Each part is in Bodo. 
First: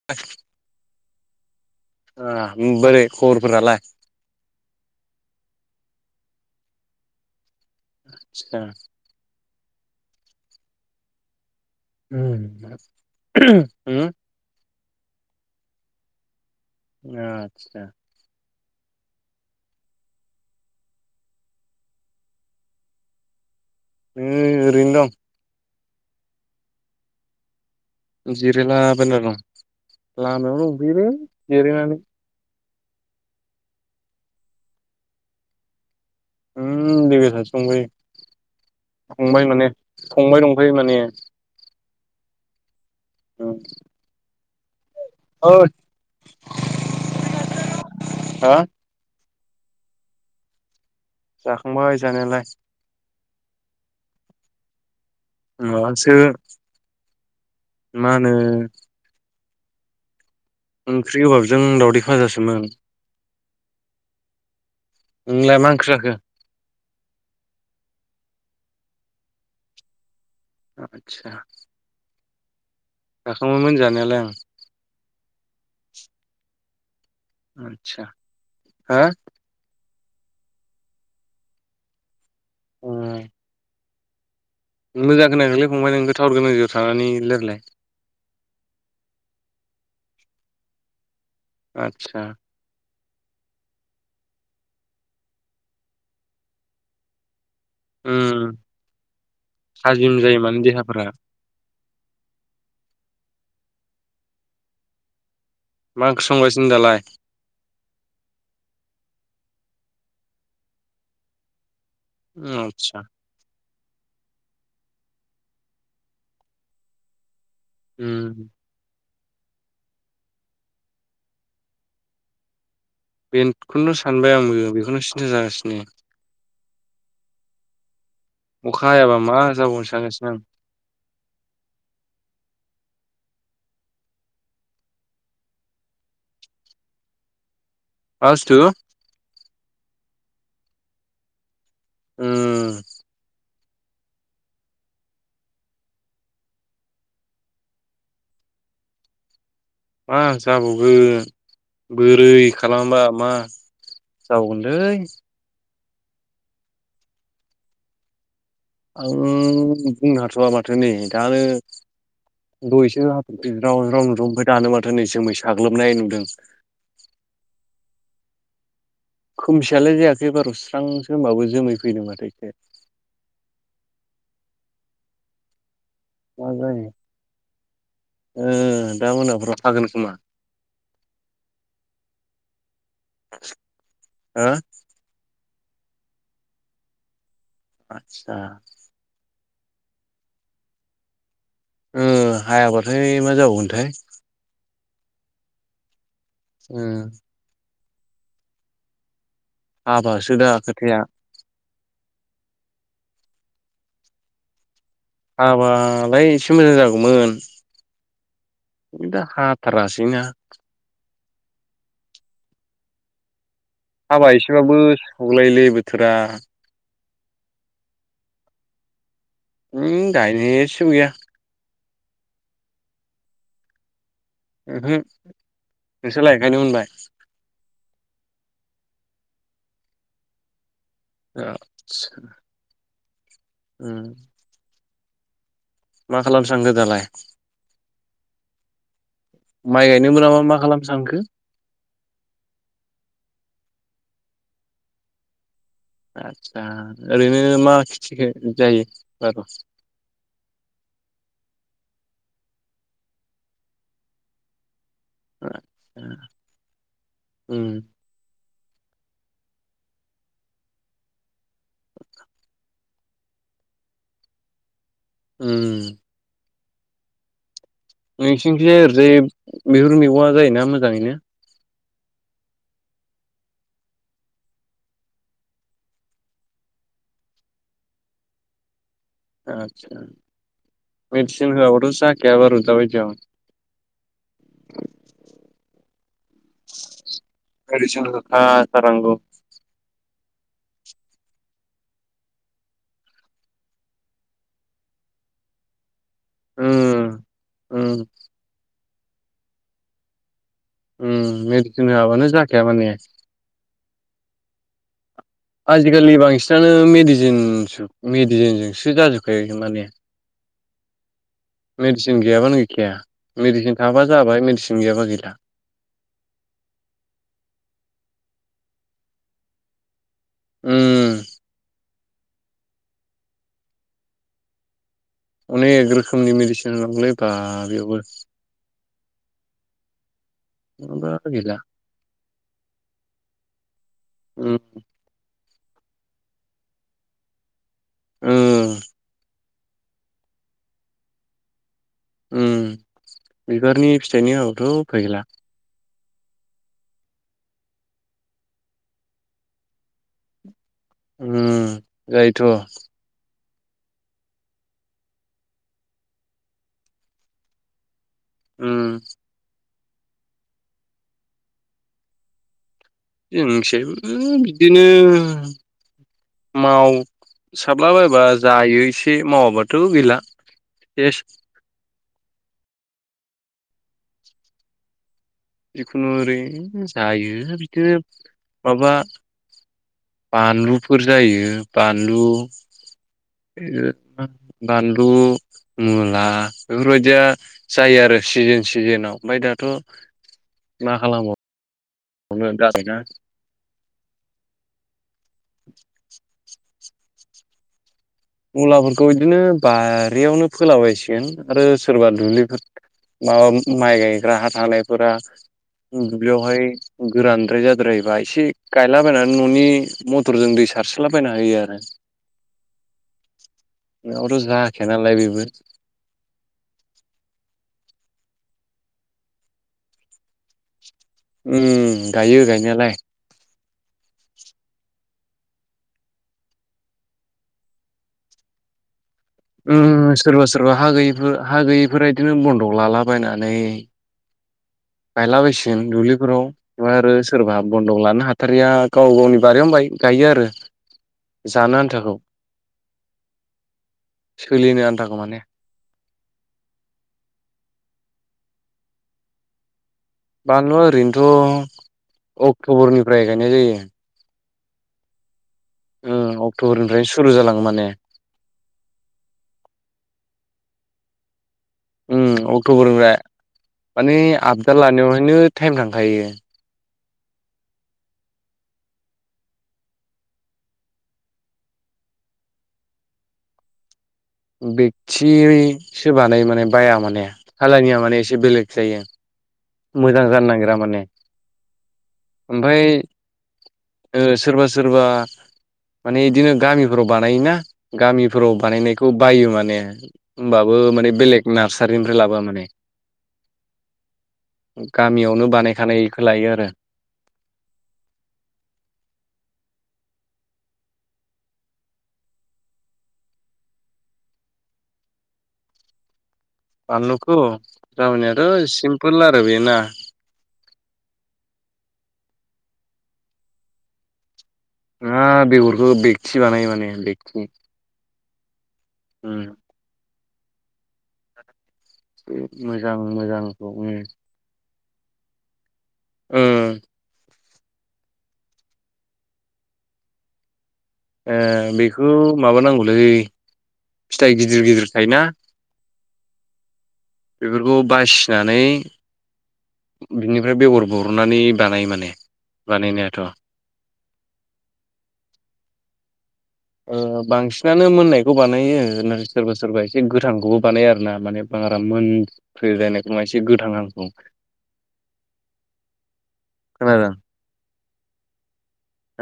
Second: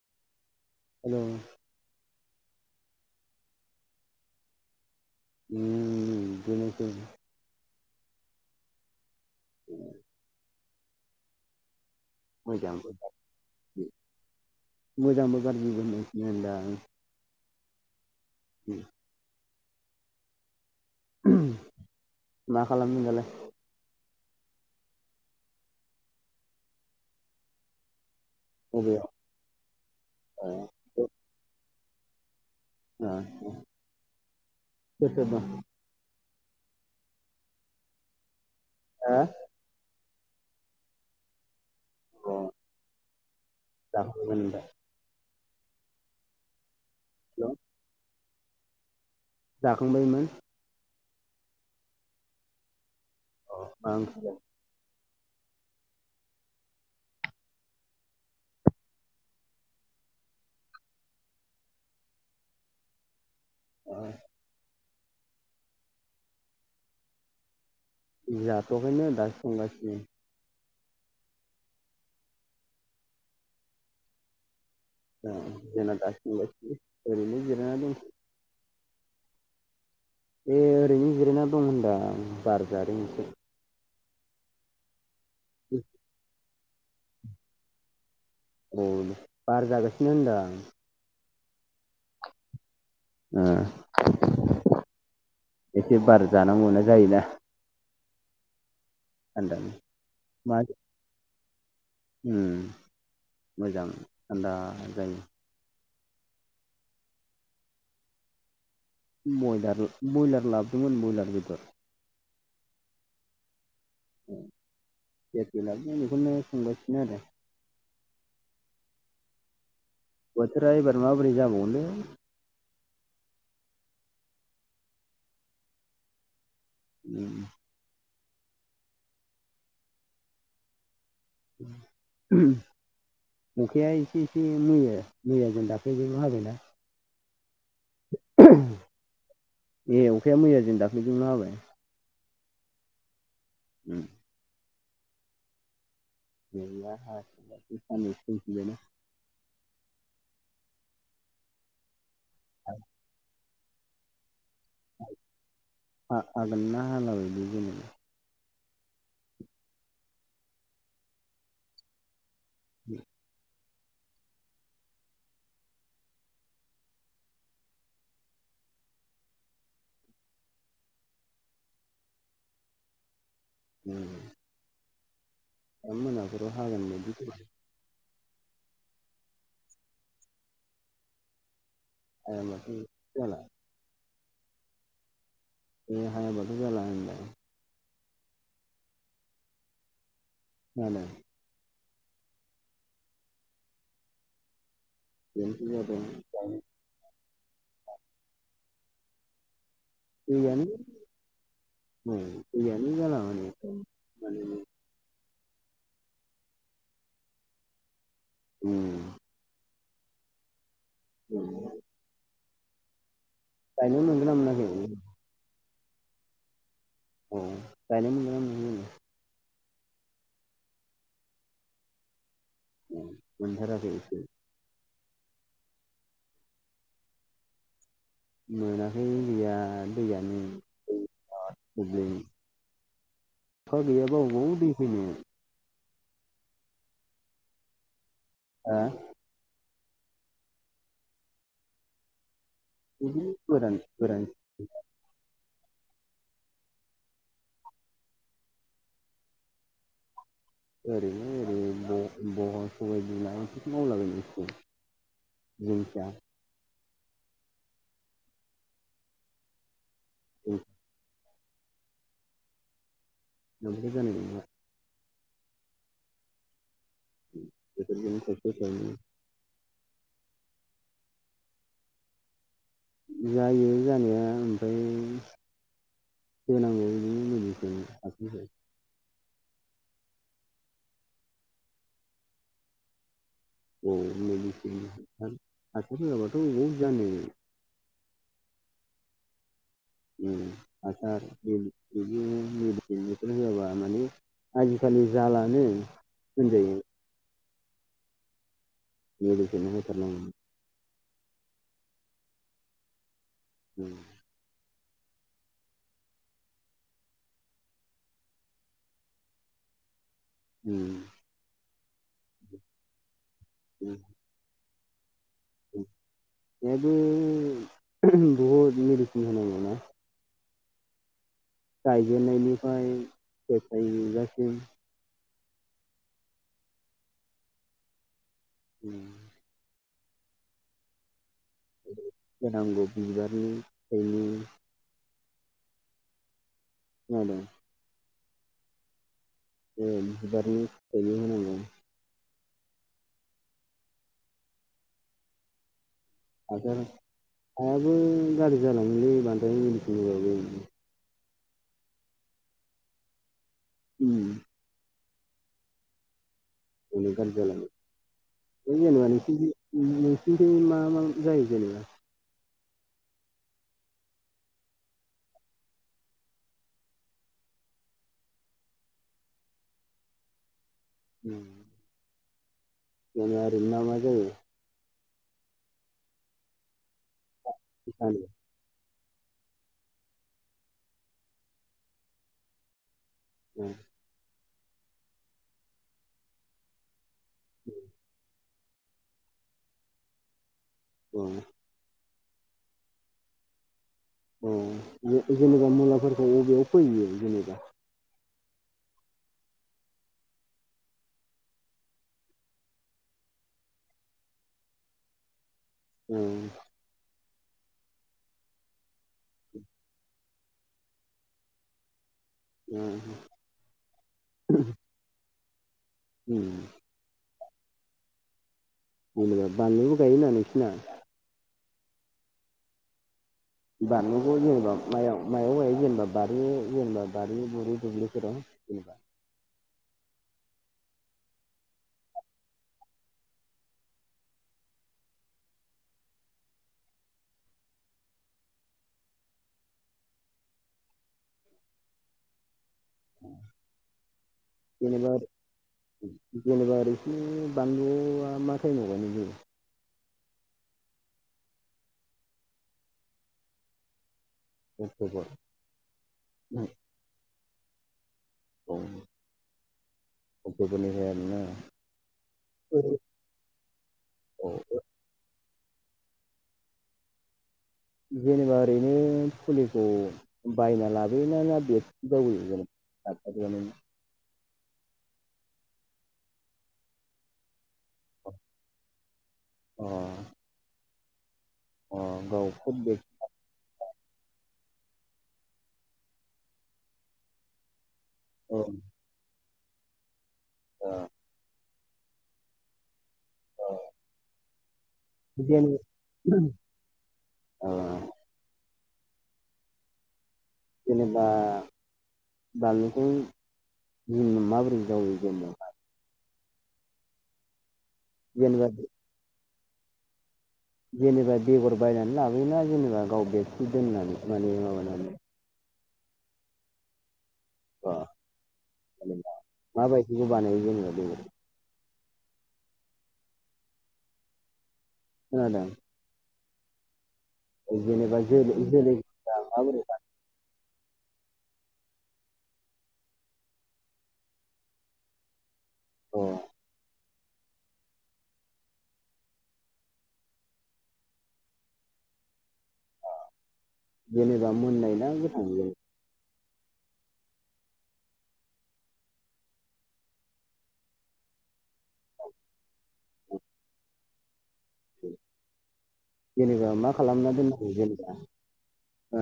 [unintelligible] हेलौ ओ बोरै खबरफोरालाय उम बेनोसै आदसा [inaudible] उम मोजांबो गाज्रिबो मोजांबो गाज्रिबो होननांसिगोन होनदों आं आतसा [unintelligible] मा खालामदों दालाय नै ओरैनो दं जिरायला बबेयाव बायना दं ओ लामायाव दंफैयोलै जिरायनानै सोर सोर दं उम लोगो सासे दंफायो फंबाय माने फंबाय दंफायो माने अ औ जाखांबाय ओमफ्राय ओइ हेलौ हा जाखांबायमोन जाखांबाय जानायालाय अ मा ओंख्रि जाखो माबासो मा होनो ओंख्रि गोबाबजों दावदै फाजासोमोन आ नोंलाय मा ओंख्रि जाखो जाथआखैनो दासो संगासिनो आतसा जाखांबायमोन जानायालाय आं आ जोंना दासो संगासिनोलै आदसा हा ए ओरैनो जिरायना दं होनदां बार जादों उम एसे मोजां खोनायाखैलाय फंबाय नोंनिखौ थावार गोनां जायगायाव थानानै रायलायलाय बार जागसि होनदां आतसा ओ एसे बारा जानांगौ ना जायोना उम थानदानो थाजिम जायो माने मा देहाफोरा उम मोजां थान्दा जायो मा ओंख्रि संगासिनो दालाय बयलार बयलार लाबोदोंमोन बयलार बेदर आतसा जेखौ लाबोदोंमोन बेखौनो संगासिनो आरो उम बोथोरा एबार माबोरै जाबावगोनलै बेखौनो सानबाय आंबो बेखौनो सिन्था जागासिनो उम अखा हायाबा मा जाबावगोनसो सानगासिनो आं [unintelligible] अखाया एसे एसे मैया मैयाजों दाख्लैजों हाबायना मा बुस्थु ए अखाया मैयाजों दाख्लैजोंल' हाबाय ओम उम जोंथिं हागासिनो दा साननैसोआ मा जाबावगोन बोरै खालामबा मा जाबावगोनलै आगोल ना हालाबायोलै जोंनाव आं बुंनो हाथ'वा माथो नै दानो दहायसो हाथरखि ज्राव‌ ज्राव नुदों ओमफाय दानो माथो नै जोमै साग्लोबनाय नुदों खोमसियालाय जायाखै बार' स्रांसो होमबाबोबो जोमै फैदों माथो ए उम दा मा मोनाफोराव जायो हागोन बायदि ओ दा मोनाफोराव हागोन खोमा हायाबाथ' जाला हो दिनै‌ हायाबाथ' जाला होनदों आतसा खोनादों ओ हायाब्लाथाय मा जाबावगोनथाय बेन्थ जादों ओ हाबासो दा दैयानो खोथाया औ दैयानो जाला माने हाबालाय एसे मोजां जागौमोन दा गायनो थारासैना [unintelligible] हाबा मोनगोना मोनाखै एसेबाबो सुगलायोलै बोथोरा औ गायनो मोनगोनना मोना एसेबो गैया मोनथाराखै ओहो नोंसोरलाय गायनो मोनबाय मोनाखै गैया दैयानो प्रब्लेम आतसा अखा गैयाबा अबाव दै फैनो मा खालामनो सानदों दालाय ओ माइ गायनो मोनाबा मा खालामनो सानखो बिदिनो गोरान गोरान आदसा ओरैनो मा खेथिखो जायो आर' ओरैनो ओरै सबाइ बिमा बे मावलाबायो [unintelligible] उम औ [unintelligible] जानाय उम [unintelligible] थाइसे नोंसिनिथिंजाय थाइनै ओरैजाय बेफोर मैगंआ जायोना मोजाङैनो जायो जानाया ओमफ्राय होनांगौ बिदिनो मुलिखौ [unintelligible] जायो आथसा मेडिसिन होवाबाथ जाखाया बारु दाबादियाव औ मेडिसिन हासार होआबाथ अबाव जानो [unintelligible] सारांग हासार बिदि मेडिसिन बेफोर होआबा माने आजिखालि जालानो होनजायो उम उम मेदिसिन होथारनांगौ उम मेडिसिन होआबानो जाखाया माने उम आजिखालि बांसिनानो मेडिसिन मेडिसिनजोंसो जाजोबखायो माने उम मेडसिन गैयाबानो गैखाया मेडिसिन थाबा जाबाय मेडिसिन गैयाबा गैला बेयावबो बहुत मिडिसिन होनांगौना उम गायजेननायनिफ्राय फिथाय थायजासिम अनेक रोखोमनि मेडिसिन होनांगौलै बा बेयावबो उम नङाबा गैला होनांगौ बिबारनि फिथायनि उम खोनादों ओं ओं ओन बिबारनि फिथायनि होनांगौ बिबारनि फिथाइनि होआबाथ उफाय गैला आरो हाजार हायाबो गाज्रि जालाङो बांद्राय मेडिसिन होबाबो उम जायोथ उम अनेक गाज्रि जालाङो बे उम जेनेबा नोंसिनिथिं नोंसिनिथिं मा मा जायो जेनेबा जोंनिखिजायबो बिदिनो मावसाबलाबायबा जायो एसे मावाबाथ गैला सेस उम जोंना ओरैनो ना मा जायो जिखुनु ओरै जायो बिदिनो जानो माबा बानलुफोर जायो बानलु बिदिनो बानलु मुला बेफोरबायदिया जायो आरो सिजोन सिजोनाव ओमफ्राय दाथ मा औ खालामबाव गोन जाबायना औ जेनेबा मुलाफोरखौ अबेयाव फोयो जेनेबा मुलाफोरखौ बिदिनो बारियावनो फोलाबायसिगोन आरो सोरबा दुब्लि फोर ना माइ गायग्रा हा थानायफोरा औ दुब्लियावहाय गोरानद्राय जाद्रायोबा एसे गायलाबायनानै न'नि मथरजों दै सारसलाबायना होयो आरो ओ नङाबाथ जाखाया नालाय बेबो उम जेनेबा बानलुबो गायोना नोंसिना उम गायो गायनायालाय बानलुखौ जेनेबा मायाव मायाव गायो जेनेबा बारि जेनेबा बारि बुरि दुब्लिफोराव जेनबा उम सोरबा सोरबा हा गैयिफोर हा गैयिफोरा इदिनो बन्दग लालाबायनानै गायलाबायसिगोन दुब्लिफोराव बेवहाय आरो सोरबा बन्दक लानो हाथारिया गाव गावनि बारियावनो गायो आरो जानो आन्थाखौ सोलिनो जेनेबा आन्थाखौ माने जेनेबा ओरै एसे बानलुआ मा टाइमाव गायनाय जायो बानलुआ ओरैनोथ' अक्ट'बरनिफ्राय गायनाय जायो अक्ट'बर उम अक्ट'बरनिफ्रायनो सुरु जालाङो माने ओ अक्ट'बरनिफ्राय आरोना उम अक्ट'बरनिफ्राय माने औ आबजा लानायावहायनो टाइम थांखायो जेनेबा ओरैनो फुलिखौ बायना लाबोयोना ना बेयाव जायो जेनेबा नारसारियावनो बेक्थि सोबानाय माने बाया माने सालानिया माने एसे बेलेग जायो अ मोजां जानो नागिरा माने अ गाव ओमफ्राय खुब बे सोरबा सोरबा माने बिदिनो गामिफोराव बानायोना गामिफोराव औ बानायनाय खौ बायो माने होनबाबो माने बेलेग नार्सारिनिफ्राय लाबोआ माने औ गामियावनो बानायखानायखौ लायो आरो आ जेनेबा बाललुखौ जों माबोरै जावायो जेनबा बानलुखौ जेनेबा जावायनायाथ' सिमपोल आरो बे ना जेनेबा बेगर बायनानै लाबोयोना जेनेबा गाव बेरसि दोननानै माने माबानानै [unintelligible] बे बेगति बानायो माने बेगति आं जेनेबा माबायदिखौ बानायो जोङो बे मोजां मोजांखौ उम खोनादों ओ जेनेबा [unintelligible] ए बेखौ माबा नांगौलै फिथाइ गिदिर गिदिर थायोना अ बेफोरखौ बासिनानै बिनिफ्राय बेगर बरनानै बानायो माने बानायनायाथ' जेनेबा मोननाय ना गोथां बेयो ओ बांसिनानो मोननायखौ बानायो सोरबा सोरबा एसे गोथांखौबो बानायो आरो ना माने बारा मोनफ्लेनायखौ नङा एसे गोथां हांखौ जेनेबा मा खोनादों खालामना दोननांगौ जेनेबा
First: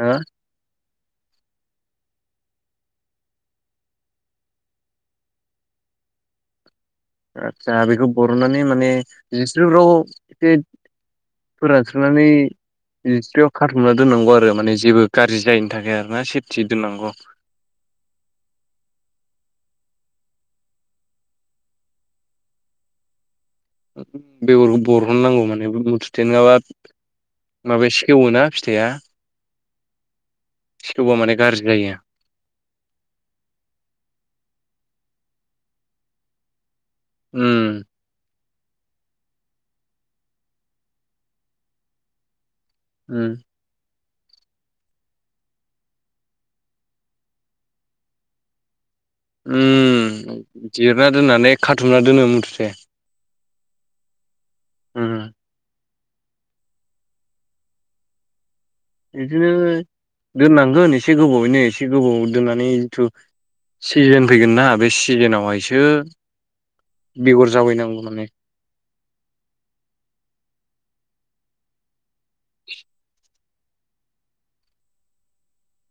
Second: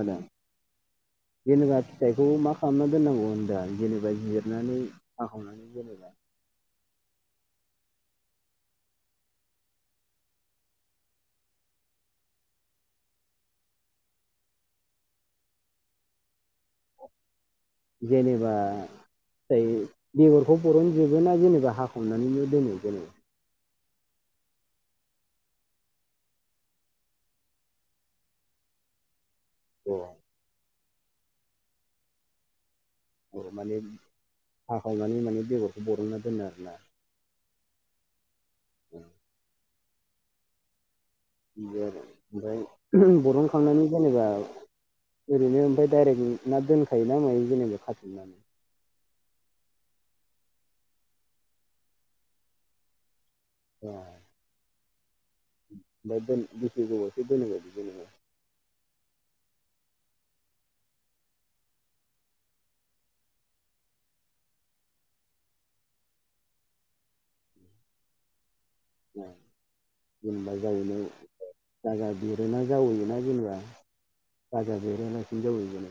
हो जेनेबा फिथाइखौ मा खालामना दोननांगौ होनदों जेनेबा जिरनानै हाखाव माने जेनेबा आतसा बेखौ बरनानै माने जिस्रिफ्राव एसे फोरानस्रा'नानै जिसिरियाव खाथुमना दोननांगौ आरो माने जेबो गाज्रि जायैनि थाखाय आरो ना सेफथि दोननांगौ। जेनेबा जायो बेगरखौ बर'न जोबो ना जेनेबा हाखावनैनो दोनो जेनेबा बेगरखौ बरननांगौ माने मुथुथे नङाबा माबाया सेवो ना फिथाइआ अ सेवबा माने गाज्रि जायो माने हाखावनानै माने बेगरखौ बरनना दोनो आरोना उम [inaudible] बिदि आरो ओमफाय उम बरन खांनानै जेनेबा ओरैनो ओमफ्राय डाइरेक्ट ना दोनखायोना मायो जेनेबा खाथुमनानै उम जिरना दोननानै खाथुमना दोनो मुथुथे ए उम ओमफ्राय दोन बेसे गोबावसो दोनोबायदि जेनेबा बिदिनो दोननांगोन एसे गोबावैनो एसे गोबाव दोननानै जिथु सिजोन फैगोन ना बे सिजोनावहायसो बेगर जावायनांगौ माने ए जेनेबा जावायनो गाजा बेर ना जावैयोना जेनेबा गाजा बेरालासिनो जावैगोन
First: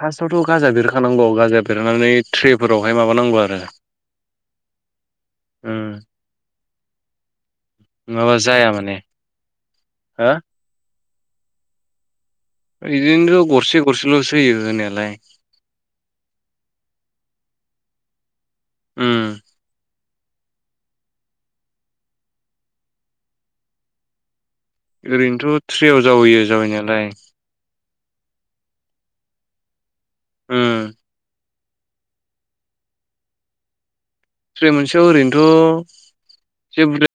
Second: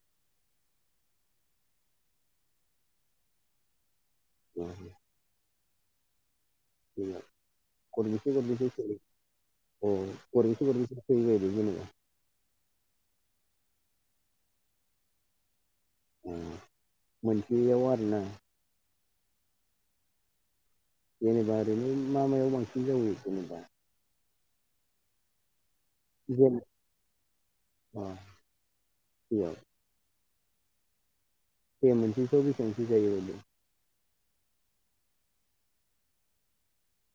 फार्स्टआवथ गाजा बेरहोखानांगौ गाजा बेरहोनानै ट्रेफोरावहाय माबानांगौ आरो अ उम जेनेबा गरबैसे नङाबा गरबैसे जाया माने सारो अ हो गरबैसे गरबैसे फोयोबायदि जेनेबा इदिनोथ गरसे गरसेलसो होयो होनायालाय अ मोनसेयाव आरोना उम जेनेबा ओरैनो मा मायाव बांसिन जायो जेनेबा ओरैनोथ थ्रेयाव जावैयो जेन जावैनायालाय अ थ्रेयाव उम थ्रे मोनसेसोआव बेसेसो जायो ओरैनो थ्रे मोनसेयाव ओरैनोथ जे बुरजा